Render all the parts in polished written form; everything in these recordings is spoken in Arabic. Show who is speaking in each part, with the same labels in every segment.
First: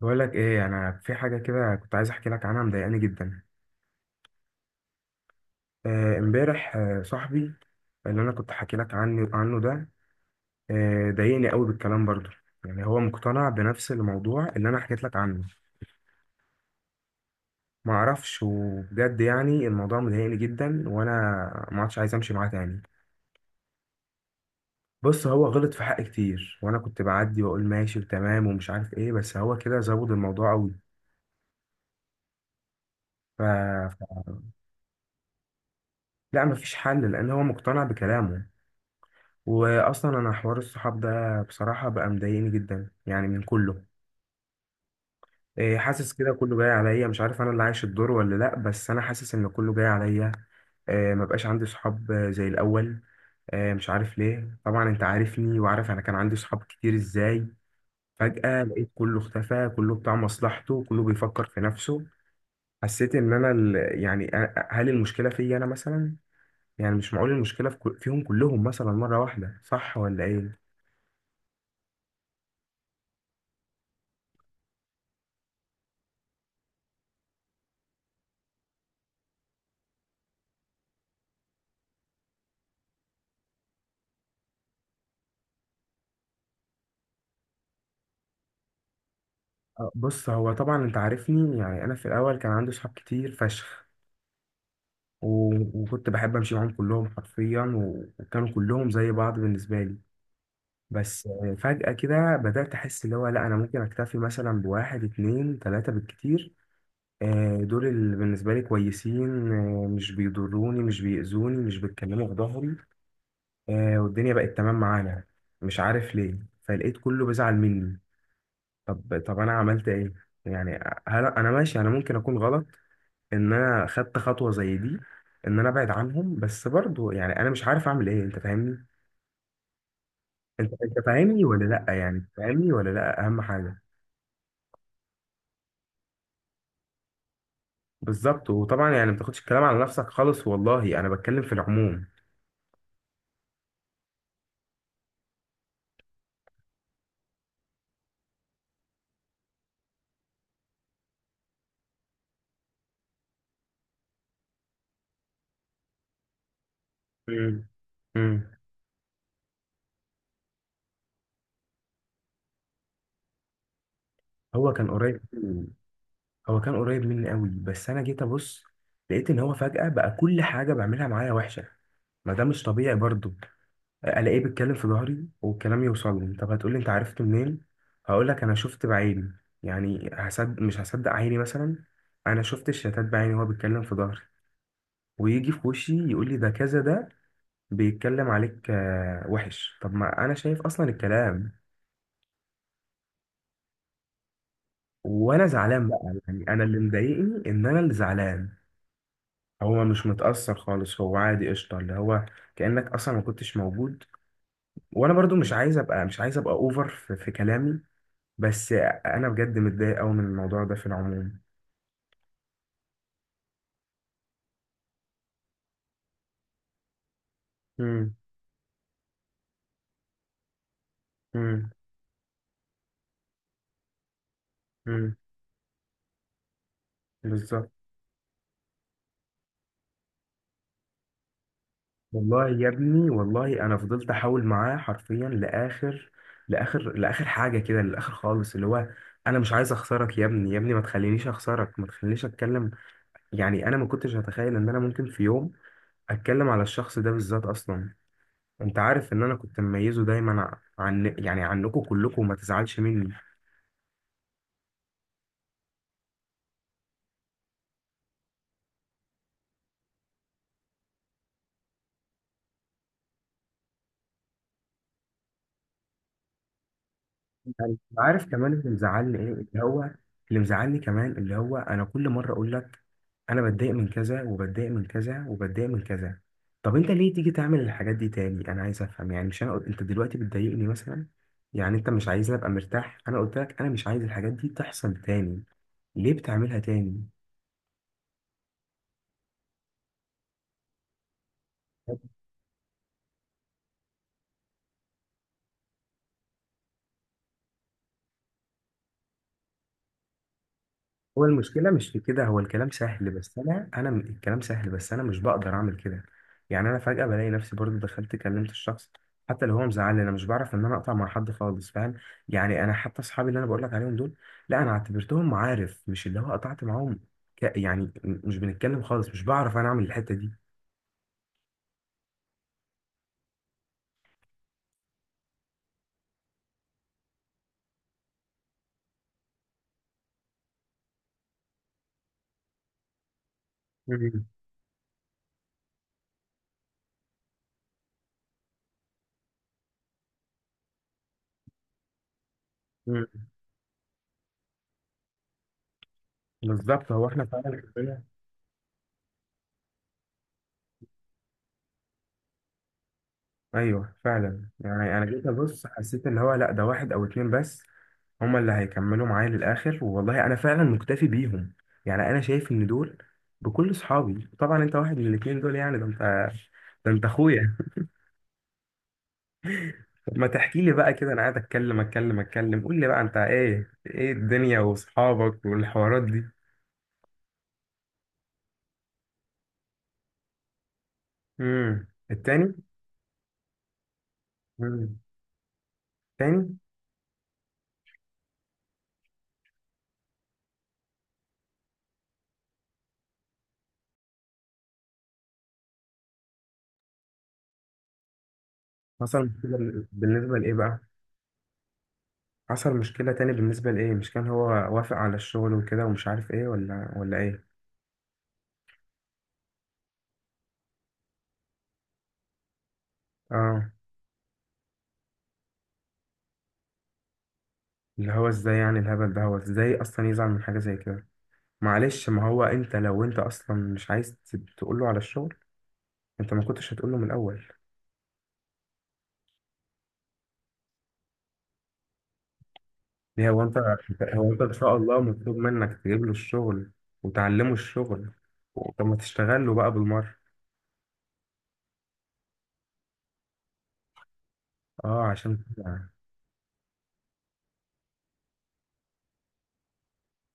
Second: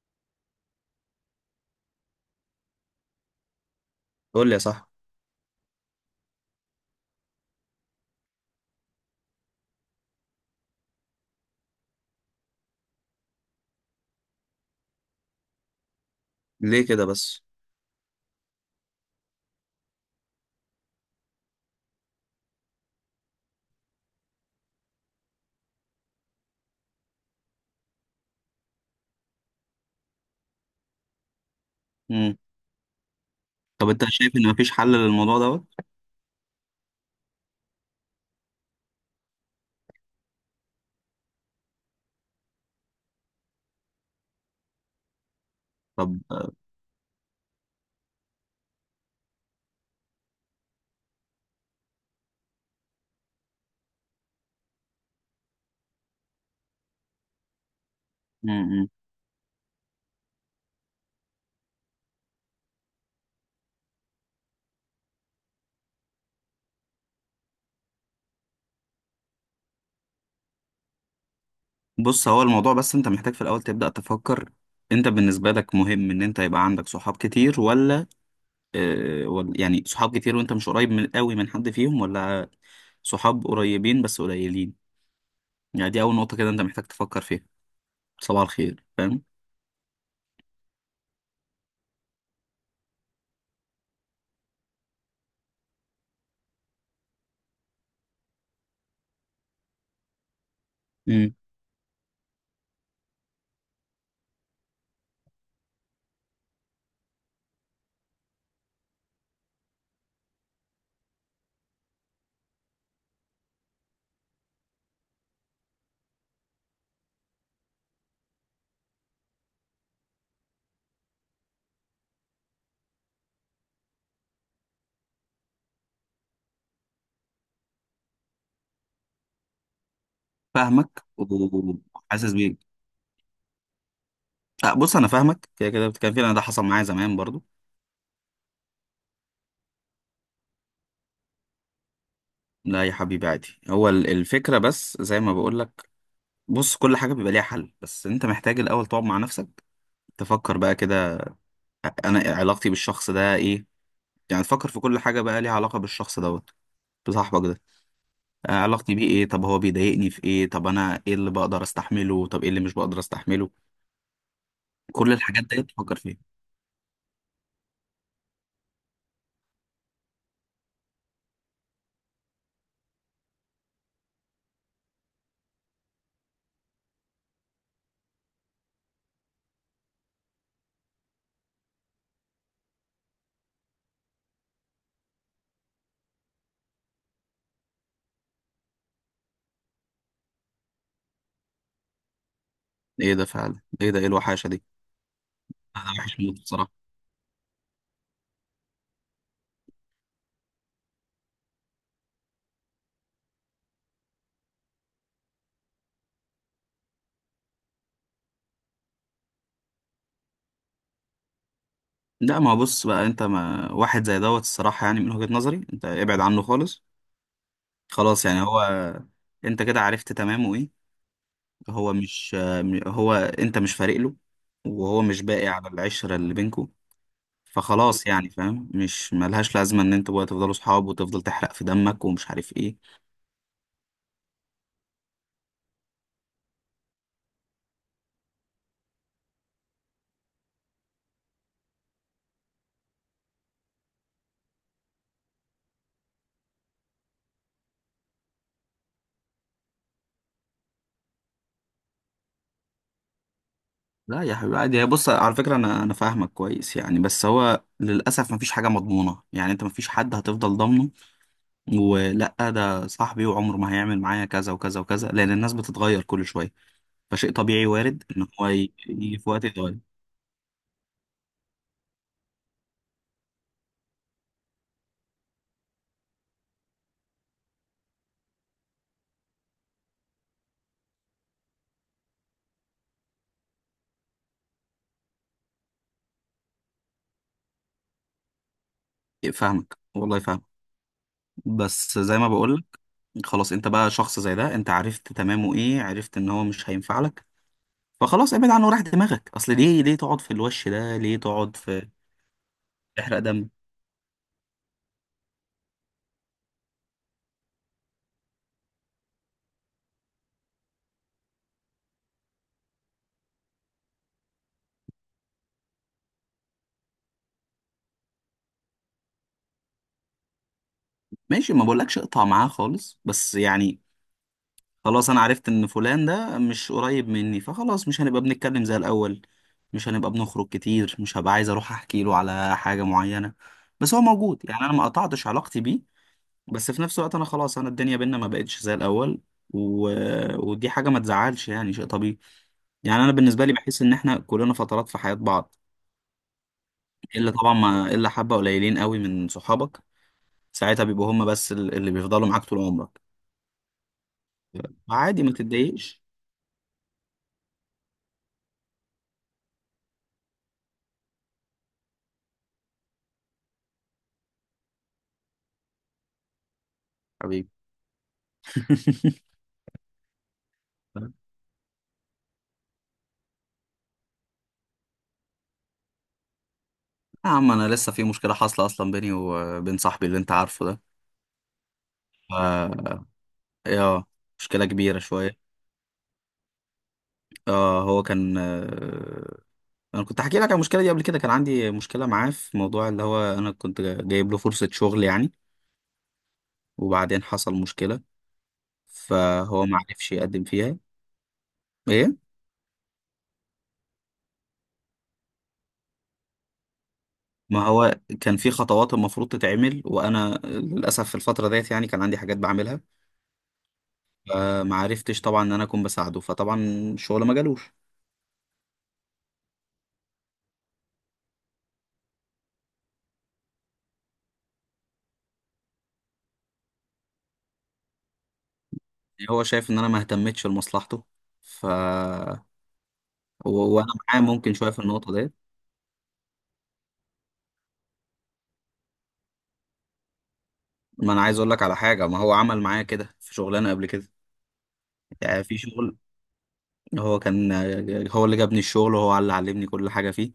Speaker 1: بقول لك ايه، انا في حاجه كده كنت عايز احكي لك عنها، مضايقاني جدا.
Speaker 2: قول لي يا صاحبي.
Speaker 1: آه، امبارح. آه، صاحبي اللي انا كنت حكي لك عنه ده. آه، ضايقني قوي بالكلام برضه. يعني هو مقتنع بنفس الموضوع اللي انا حكيت لك عنه.
Speaker 2: ليه كده بس؟
Speaker 1: ما اعرفش، وبجد يعني الموضوع مضايقني جدا، وانا ما عادش عايز امشي معاه تاني. بص، هو غلط في حقي كتير، وانا كنت بعدي واقول ماشي وتمام ومش عارف ايه، بس هو كده زود الموضوع قوي.
Speaker 2: امم
Speaker 1: ف...
Speaker 2: طب انت
Speaker 1: ف...
Speaker 2: شايف ان مفيش حل للموضوع دوت؟
Speaker 1: لا، مفيش حل لان هو مقتنع بكلامه. واصلا انا حوار الصحاب ده بصراحه بقى مضايقني جدا يعني من كله. إيه، حاسس
Speaker 2: طب
Speaker 1: كده كله جاي عليا، مش عارف انا اللي عايش الدور ولا لا، بس انا حاسس ان كله جاي عليا. آه، ما بقاش عندي صحاب آه، زي الاول. آه، مش عارف ليه، طبعا انت عارفني وعارف انا كان عندي صحاب كتير ازاي. فجأة
Speaker 2: امم
Speaker 1: لقيت كله اختفى، كله بتاع مصلحته، كله بيفكر في نفسه. حسيت ان انا هل المشكلة فيا انا مثلا؟ يعني مش معقول المشكلة في فيهم كلهم مثلا مرة واحدة، صح ولا ايه؟
Speaker 2: بص، هو الموضوع بس انت محتاج في الاول تبدأ تفكر. انت بالنسبة لك مهم ان انت يبقى عندك صحاب كتير، ولا اه، يعني صحاب كتير وانت مش قريب من قوي من حد فيهم، ولا صحاب قريبين بس قليلين؟ يعني دي اول نقطة كده انت محتاج تفكر فيها. صباح الخير فاهم.
Speaker 1: آه، بص، هو طبعا انت عارفني، يعني انا في الاول كان عندي صحاب كتير فشخ، وكنت بحب امشي معاهم كلهم حرفيا، وكانوا كلهم زي بعض بالنسبه لي. بس
Speaker 2: امم
Speaker 1: آه، فجاه كده بدات احس اللي هو لا، انا ممكن اكتفي مثلا بواحد اتنين تلاته بالكتير. آه، دول اللي بالنسبه لي كويسين، آه، مش بيضروني، مش بيأذوني، مش بيتكلموا في ظهري. آه، والدنيا بقت تمام معانا. مش عارف ليه، فلقيت كله بيزعل مني. طب انا عملت ايه؟ يعني هل انا ماشي؟ انا ممكن اكون غلط ان انا خدت خطوه زي دي، ان انا ابعد عنهم، بس برضو يعني انا مش عارف اعمل ايه، انت فاهمني؟ انت
Speaker 2: فاهمك
Speaker 1: فاهمني ولا لا؟ يعني
Speaker 2: وحاسس بيك.
Speaker 1: فاهمني ولا لا، اهم حاجه.
Speaker 2: اه، بص، انا فاهمك، كده كده بتتكلم فيه. انا ده حصل معايا زمان برضو.
Speaker 1: بالظبط، وطبعا يعني ما تاخدش الكلام على نفسك خالص، والله انا بتكلم في العموم.
Speaker 2: لا يا حبيبي، عادي. هو الفكرة بس زي ما بقولك. بص، كل حاجة بيبقى ليها حل، بس انت محتاج الأول تقعد مع نفسك، تفكر بقى كده. أنا علاقتي بالشخص ده إيه؟ يعني تفكر في كل حاجة بقى ليها علاقة بالشخص دوت، بصاحبك ده.
Speaker 1: مم. مم.
Speaker 2: علاقتي بيه إيه؟ طب هو بيضايقني في إيه؟ طب أنا إيه اللي بقدر أستحمله؟ طب إيه اللي مش بقدر أستحمله؟
Speaker 1: هو كان
Speaker 2: كل
Speaker 1: قريب
Speaker 2: الحاجات دي
Speaker 1: مني-
Speaker 2: تفكر فيها.
Speaker 1: هو كان قريب مني قوي، بس انا جيت ابص لقيت ان هو فجأة بقى كل حاجة بعملها معايا وحشة. ما ده مش طبيعي برضو. الاقيه بيتكلم في ظهري والكلام يوصل لي. طب هتقولي انت عرفت منين؟ هقول لك انا شفت بعيني. يعني هصدق مش هصدق عيني مثلا؟ انا شفت الشتات بعيني وهو بيتكلم في ظهري، ويجي في وشي يقول لي ده كذا، ده بيتكلم عليك آه، وحش. طب ما انا شايف اصلا الكلام،
Speaker 2: إيه ده فعلا؟ إيه ده؟ إيه الوحاشة دي؟
Speaker 1: وانا زعلان
Speaker 2: أنا
Speaker 1: بقى،
Speaker 2: وحش موت
Speaker 1: يعني انا
Speaker 2: بصراحة.
Speaker 1: اللي مضايقني ان انا اللي زعلان، هو مش متأثر خالص، هو عادي قشطة اللي هو كأنك أصلا ما كنتش موجود. وأنا برضو مش عايز أبقى، مش عايز أبقى أوفر في كلامي، بس انا بجد متضايق قوي من الموضوع ده في العموم.
Speaker 2: لا، ما هو بص بقى، أنت ما واحد زي دوت، الصراحة يعني من وجهة نظري أنت ابعد عنه خالص.
Speaker 1: امم.
Speaker 2: خلاص يعني هو، انت كده عرفت تمامه ايه.
Speaker 1: امم.
Speaker 2: هو مش هو انت مش فارق له، وهو
Speaker 1: امم.
Speaker 2: مش باقي على العشرة اللي بينكوا.
Speaker 1: بالظبط.
Speaker 2: فخلاص يعني فاهم، مش ملهاش لازمة ان انتوا بقى تفضلوا صحاب وتفضل تحرق في دمك ومش
Speaker 1: والله
Speaker 2: عارف
Speaker 1: يا
Speaker 2: ايه.
Speaker 1: ابني، والله انا فضلت احاول معاه حرفيا لاخر لاخر لاخر حاجه كده، للاخر خالص، اللي هو انا مش عايز اخسرك يا ابني، يا ابني ما تخلينيش اخسرك، ما تخلينيش اتكلم. يعني انا ما كنتش هتخيل ان انا ممكن في يوم اتكلم على الشخص ده بالذات اصلا. انت عارف ان انا كنت مميزه دايما عن يعني عنكم كلكم، وما تزعلش مني.
Speaker 2: لا يا حبيبي، عادي. هي، بص، على فكرة، انا فاهمك كويس يعني، بس هو للأسف مفيش حاجة مضمونة يعني. انت مفيش حد هتفضل ضامنه، ولا ده صاحبي وعمره ما هيعمل معايا كذا وكذا وكذا، لأن الناس بتتغير كل شوية. فشيء طبيعي،
Speaker 1: يعني
Speaker 2: وارد
Speaker 1: عارف
Speaker 2: ان هو
Speaker 1: كمان اللي مزعلني
Speaker 2: يجي في
Speaker 1: ايه؟
Speaker 2: وقت
Speaker 1: اللي
Speaker 2: يتغير.
Speaker 1: هو اللي مزعلني كمان اللي هو انا كل مره اقول لك انا بتضايق من كذا، وبتضايق من كذا، وبتضايق من كذا. طب انت ليه تيجي تعمل الحاجات دي تاني؟ انا عايز افهم، يعني مش انا انت دلوقتي بتضايقني مثلا. يعني انت مش عايزني ابقى مرتاح؟ انا قلت لك انا مش عايز الحاجات دي تحصل تاني، ليه بتعملها تاني؟
Speaker 2: فاهمك والله، فاهمك. بس زي ما بقولك، خلاص، انت بقى شخص زي ده، انت عرفت تمامه ايه، عرفت ان هو مش هينفع لك. فخلاص ابعد عنه وراح دماغك. اصل ليه تقعد في الوش ده؟ ليه
Speaker 1: هو
Speaker 2: تقعد
Speaker 1: المشكلة
Speaker 2: في
Speaker 1: مش في كده، هو الكلام سهل
Speaker 2: تحرق
Speaker 1: بس
Speaker 2: دم؟
Speaker 1: أنا الكلام سهل بس أنا مش بقدر أعمل كده. يعني أنا فجأة بلاقي نفسي برضو دخلت كلمت الشخص. حتى لو هو مزعلني أنا مش بعرف إن أنا أقطع مع حد خالص، فاهم. يعني أنا حتى أصحابي اللي أنا بقول لك عليهم دول، لا أنا اعتبرتهم معارف، مش اللي هو قطعت معاهم. مش بنتكلم خالص، مش بعرف أنا أعمل الحتة دي.
Speaker 2: ماشي، ما بقولكش اقطع معاه خالص، بس يعني خلاص انا عرفت ان فلان ده مش قريب مني، فخلاص مش هنبقى بنتكلم زي الاول، مش هنبقى بنخرج كتير، مش هبقى عايز اروح احكي له على حاجة معينة، بس هو
Speaker 1: مم.
Speaker 2: موجود. يعني انا ما قطعتش علاقتي بيه، بس في نفس الوقت انا خلاص، انا الدنيا بينا ما بقتش زي الاول. و... ودي حاجه ما تزعلش، يعني شيء طبيعي. يعني انا
Speaker 1: مم.
Speaker 2: بالنسبه لي بحس ان احنا كلنا فترات في حياه بعض.
Speaker 1: بالظبط، هو إحنا
Speaker 2: الا طبعا،
Speaker 1: فعلا.
Speaker 2: ما الا حبه قليلين قوي من صحابك، ساعتها بيبقوا هم بس اللي بيفضلوا معاك طول عمرك.
Speaker 1: ايوه فعلا، يعني انا
Speaker 2: عادي،
Speaker 1: جيت
Speaker 2: ما
Speaker 1: ابص
Speaker 2: تتضايقش.
Speaker 1: حسيت اللي هو لا، ده واحد او اتنين بس هما اللي هيكملوا معايا للاخر، والله انا فعلا مكتفي بيهم. يعني انا شايف ان دول بكل صحابي، طبعا انت واحد من الاتنين دول، يعني ده انت، ده انت
Speaker 2: حبيبي.
Speaker 1: اخويا. طب ما تحكي لي بقى كده، انا قاعد اتكلم اتكلم اتكلم، قول لي بقى انت ايه، ايه الدنيا واصحابك والحوارات دي.
Speaker 2: يا عم، انا لسه في مشكله حاصله اصلا بيني وبين صاحبي اللي انت عارفه ده.
Speaker 1: امم.
Speaker 2: ف...
Speaker 1: التاني.
Speaker 2: يا مشكله
Speaker 1: امم.
Speaker 2: كبيره شويه.
Speaker 1: التاني.
Speaker 2: اه، هو كان انا كنت حكي لك على المشكله دي قبل كده. كان عندي مشكله معاه في موضوع اللي هو انا كنت جايب له فرصه شغل يعني، وبعدين حصل مشكله
Speaker 1: مثلا.
Speaker 2: فهو ما عرفش
Speaker 1: بالنسبه
Speaker 2: يقدم
Speaker 1: لايه
Speaker 2: فيها.
Speaker 1: بقى؟
Speaker 2: ايه،
Speaker 1: حصل مشكلة تاني بالنسبة لإيه؟ مش كان هو وافق على الشغل وكده ومش عارف إيه ولا إيه؟
Speaker 2: ما هو كان في خطوات المفروض تتعمل، وانا للاسف في الفتره ديت يعني كان عندي حاجات بعملها،
Speaker 1: آه.
Speaker 2: فما عرفتش طبعا ان انا اكون بساعده. فطبعا الشغل ما جالوش.
Speaker 1: اللي هو إزاي يعني الهبل ده، هو إزاي أصلا يزعل من حاجة زي كده؟ معلش، ما هو أنت لو أنت أصلا مش عايز تقول له على الشغل، أنت ما كنتش هتقول له من الأول.
Speaker 2: هو شايف ان انا ما اهتمتش لمصلحته. ف
Speaker 1: ليه هو أنت،
Speaker 2: وانا معاه
Speaker 1: هو أنت إن
Speaker 2: ممكن شويه
Speaker 1: شاء
Speaker 2: في
Speaker 1: الله
Speaker 2: النقطه ديت.
Speaker 1: مطلوب منك تجيب له الشغل وتعلمه الشغل؟ طب ما تشتغل له بقى بالمرة.
Speaker 2: ما انا عايز اقول لك على حاجه، ما هو عمل معايا كده في شغلانه قبل كده.
Speaker 1: آه، عشان
Speaker 2: يعني في
Speaker 1: كده.
Speaker 2: شغل، هو كان هو اللي جابني الشغل، وهو اللي علمني كل حاجة فيه.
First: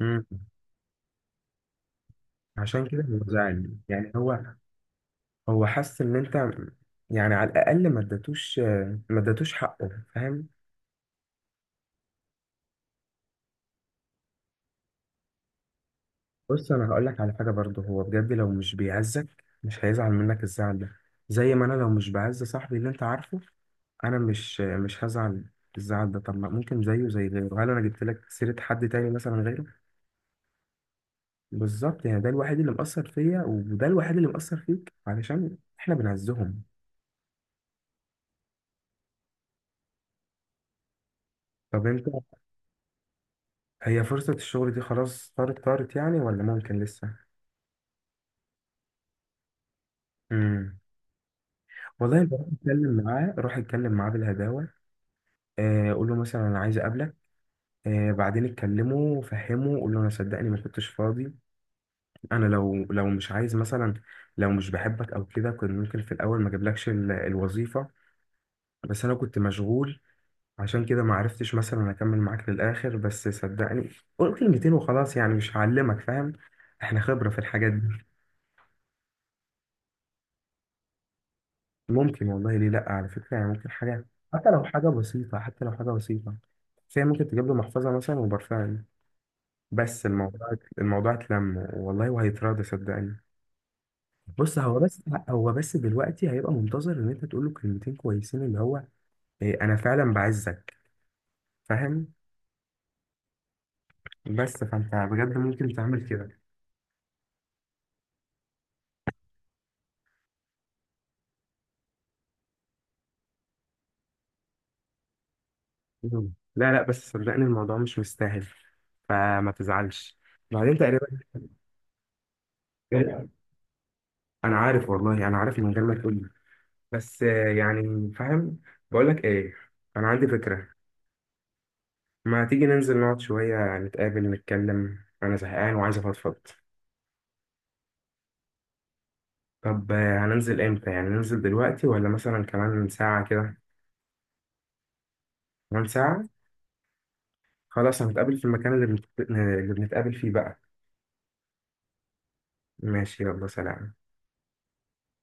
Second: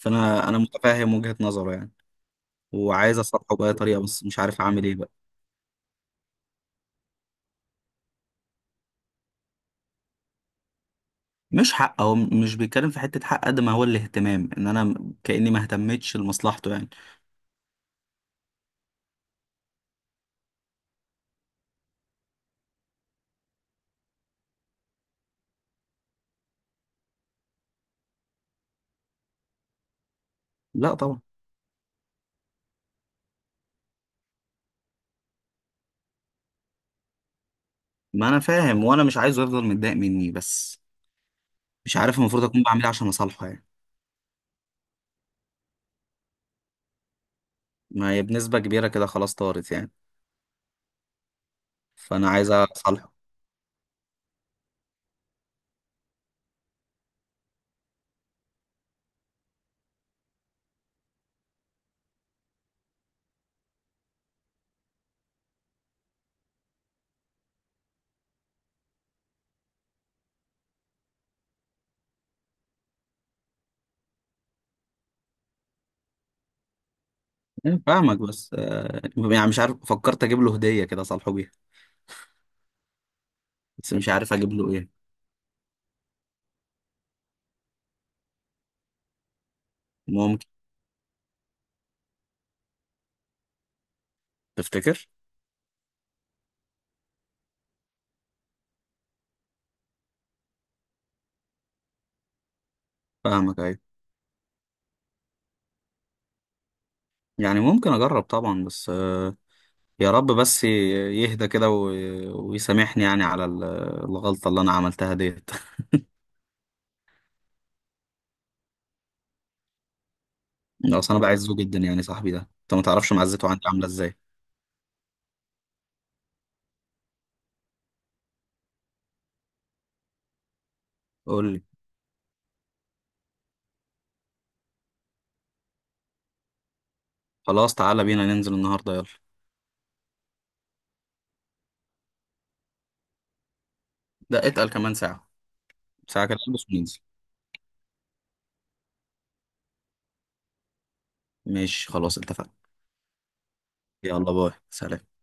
Speaker 1: مم.
Speaker 2: أنا متفاهم وجهة نظره يعني،
Speaker 1: عشان كده
Speaker 2: وعايز
Speaker 1: هو
Speaker 2: أصلحه
Speaker 1: زعل
Speaker 2: بأي طريقة،
Speaker 1: يعني.
Speaker 2: بس مش
Speaker 1: هو
Speaker 2: عارف أعمل إيه بقى.
Speaker 1: حس ان انت، يعني على الاقل ما اديتوش، ما اديتوش حقه، فاهم؟
Speaker 2: مش حق، هو مش بيتكلم في حتة حق قد ما هو الاهتمام، إن أنا كأني ما اهتمتش لمصلحته
Speaker 1: بص انا
Speaker 2: يعني.
Speaker 1: هقول لك على حاجه برضه، هو بجد لو مش بيعزك مش هيزعل منك الزعل ده. زي ما انا لو مش بعز صاحبي اللي انت عارفه، انا مش هزعل الزعل ده. طب ما ممكن زيه زي غيره، هل انا جبت لك سيره حد تاني مثلا غيره؟
Speaker 2: لا طبعا،
Speaker 1: بالظبط، يعني ده الوحيد اللي مأثر فيا، وده الوحيد اللي مأثر فيك، علشان احنا بنعزهم.
Speaker 2: ما أنا فاهم، وأنا مش عايزه يفضل متضايق مني، بس
Speaker 1: طب
Speaker 2: مش
Speaker 1: انت،
Speaker 2: عارف المفروض أكون بعمل إيه عشان أصالحه يعني.
Speaker 1: هي فرصه الشغل دي خلاص طارت طارت يعني، ولا ممكن لسه؟
Speaker 2: ما هي بنسبة كبيرة كده خلاص طارت يعني،
Speaker 1: والله
Speaker 2: فأنا
Speaker 1: بروح
Speaker 2: عايز
Speaker 1: اتكلم
Speaker 2: أصالحه.
Speaker 1: معاه، روح اتكلم معاه بالهداوه. آه، قول له مثلا انا عايز اقابلك. آه، بعدين اتكلمه وفهمه، قول له انا صدقني ما كنتش فاضي. انا لو مش عايز مثلا، لو مش بحبك او كده، كنت ممكن في الاول ما اجيبلكش الوظيفه. بس انا كنت مشغول، عشان كده ما عرفتش مثلا اكمل معاك للاخر، بس صدقني قول كلمتين وخلاص يعني، مش هعلمك، فاهم؟ احنا خبره في الحاجات
Speaker 2: يعني
Speaker 1: دي.
Speaker 2: فاهمك، بس يعني مش عارف. فكرت أجيب له هدية كده أصالحه بيها،
Speaker 1: ممكن والله، ليه لا، على فكرة يعني ممكن
Speaker 2: بس
Speaker 1: حاجة،
Speaker 2: مش عارف
Speaker 1: حتى
Speaker 2: أجيب
Speaker 1: لو حاجة
Speaker 2: له
Speaker 1: بسيطة، حتى لو حاجة بسيطة، فهي ممكن تجيب له محفظة مثلا وبرفان، بس
Speaker 2: إيه،
Speaker 1: الموضوع، الموضوع اتلم والله وهيتراضى صدقني. بص هو بس
Speaker 2: تفتكر؟
Speaker 1: هو بس دلوقتي هيبقى منتظر ان انت تقول له كلمتين كويسين اللي هو إيه، انا فعلا بعزك، فاهم؟
Speaker 2: فاهمك، ايوه.
Speaker 1: بس فانت بجد ممكن تعمل كده.
Speaker 2: يعني ممكن اجرب طبعا، بس يا رب بس يهدى كده ويسامحني يعني على الغلطة اللي انا عملتها ديت.
Speaker 1: مم. لا لا، بس صدقني الموضوع مش مستاهل، فما تزعلش بعدين تقريبا.
Speaker 2: اصل انا بعزه جدا يعني، صاحبي ده انت ما تعرفش
Speaker 1: إيه،
Speaker 2: معزته عندي عاملة ازاي.
Speaker 1: انا عارف، والله انا عارف من غير ما تقول، بس آه، يعني فاهم. بقول لك ايه، انا عندي فكرة.
Speaker 2: قول لي.
Speaker 1: ما تيجي ننزل نقعد شوية، يعني نتقابل نتكلم، انا زهقان وعايز افضفض.
Speaker 2: خلاص، تعالى بينا ننزل النهاردة يلا.
Speaker 1: طب آه، هننزل امتى؟ يعني ننزل دلوقتي ولا مثلا كمان ساعة كده؟
Speaker 2: ده اتقل كمان ساعة.
Speaker 1: كمان
Speaker 2: ساعة
Speaker 1: ساعة.
Speaker 2: كده نلبس وننزل.
Speaker 1: خلاص هنتقابل في المكان اللي اللي بنتقابل فيه بقى.
Speaker 2: ماشي، خلاص اتفقنا.
Speaker 1: ماشي، يلا سلام.
Speaker 2: يلا، باي، سلام.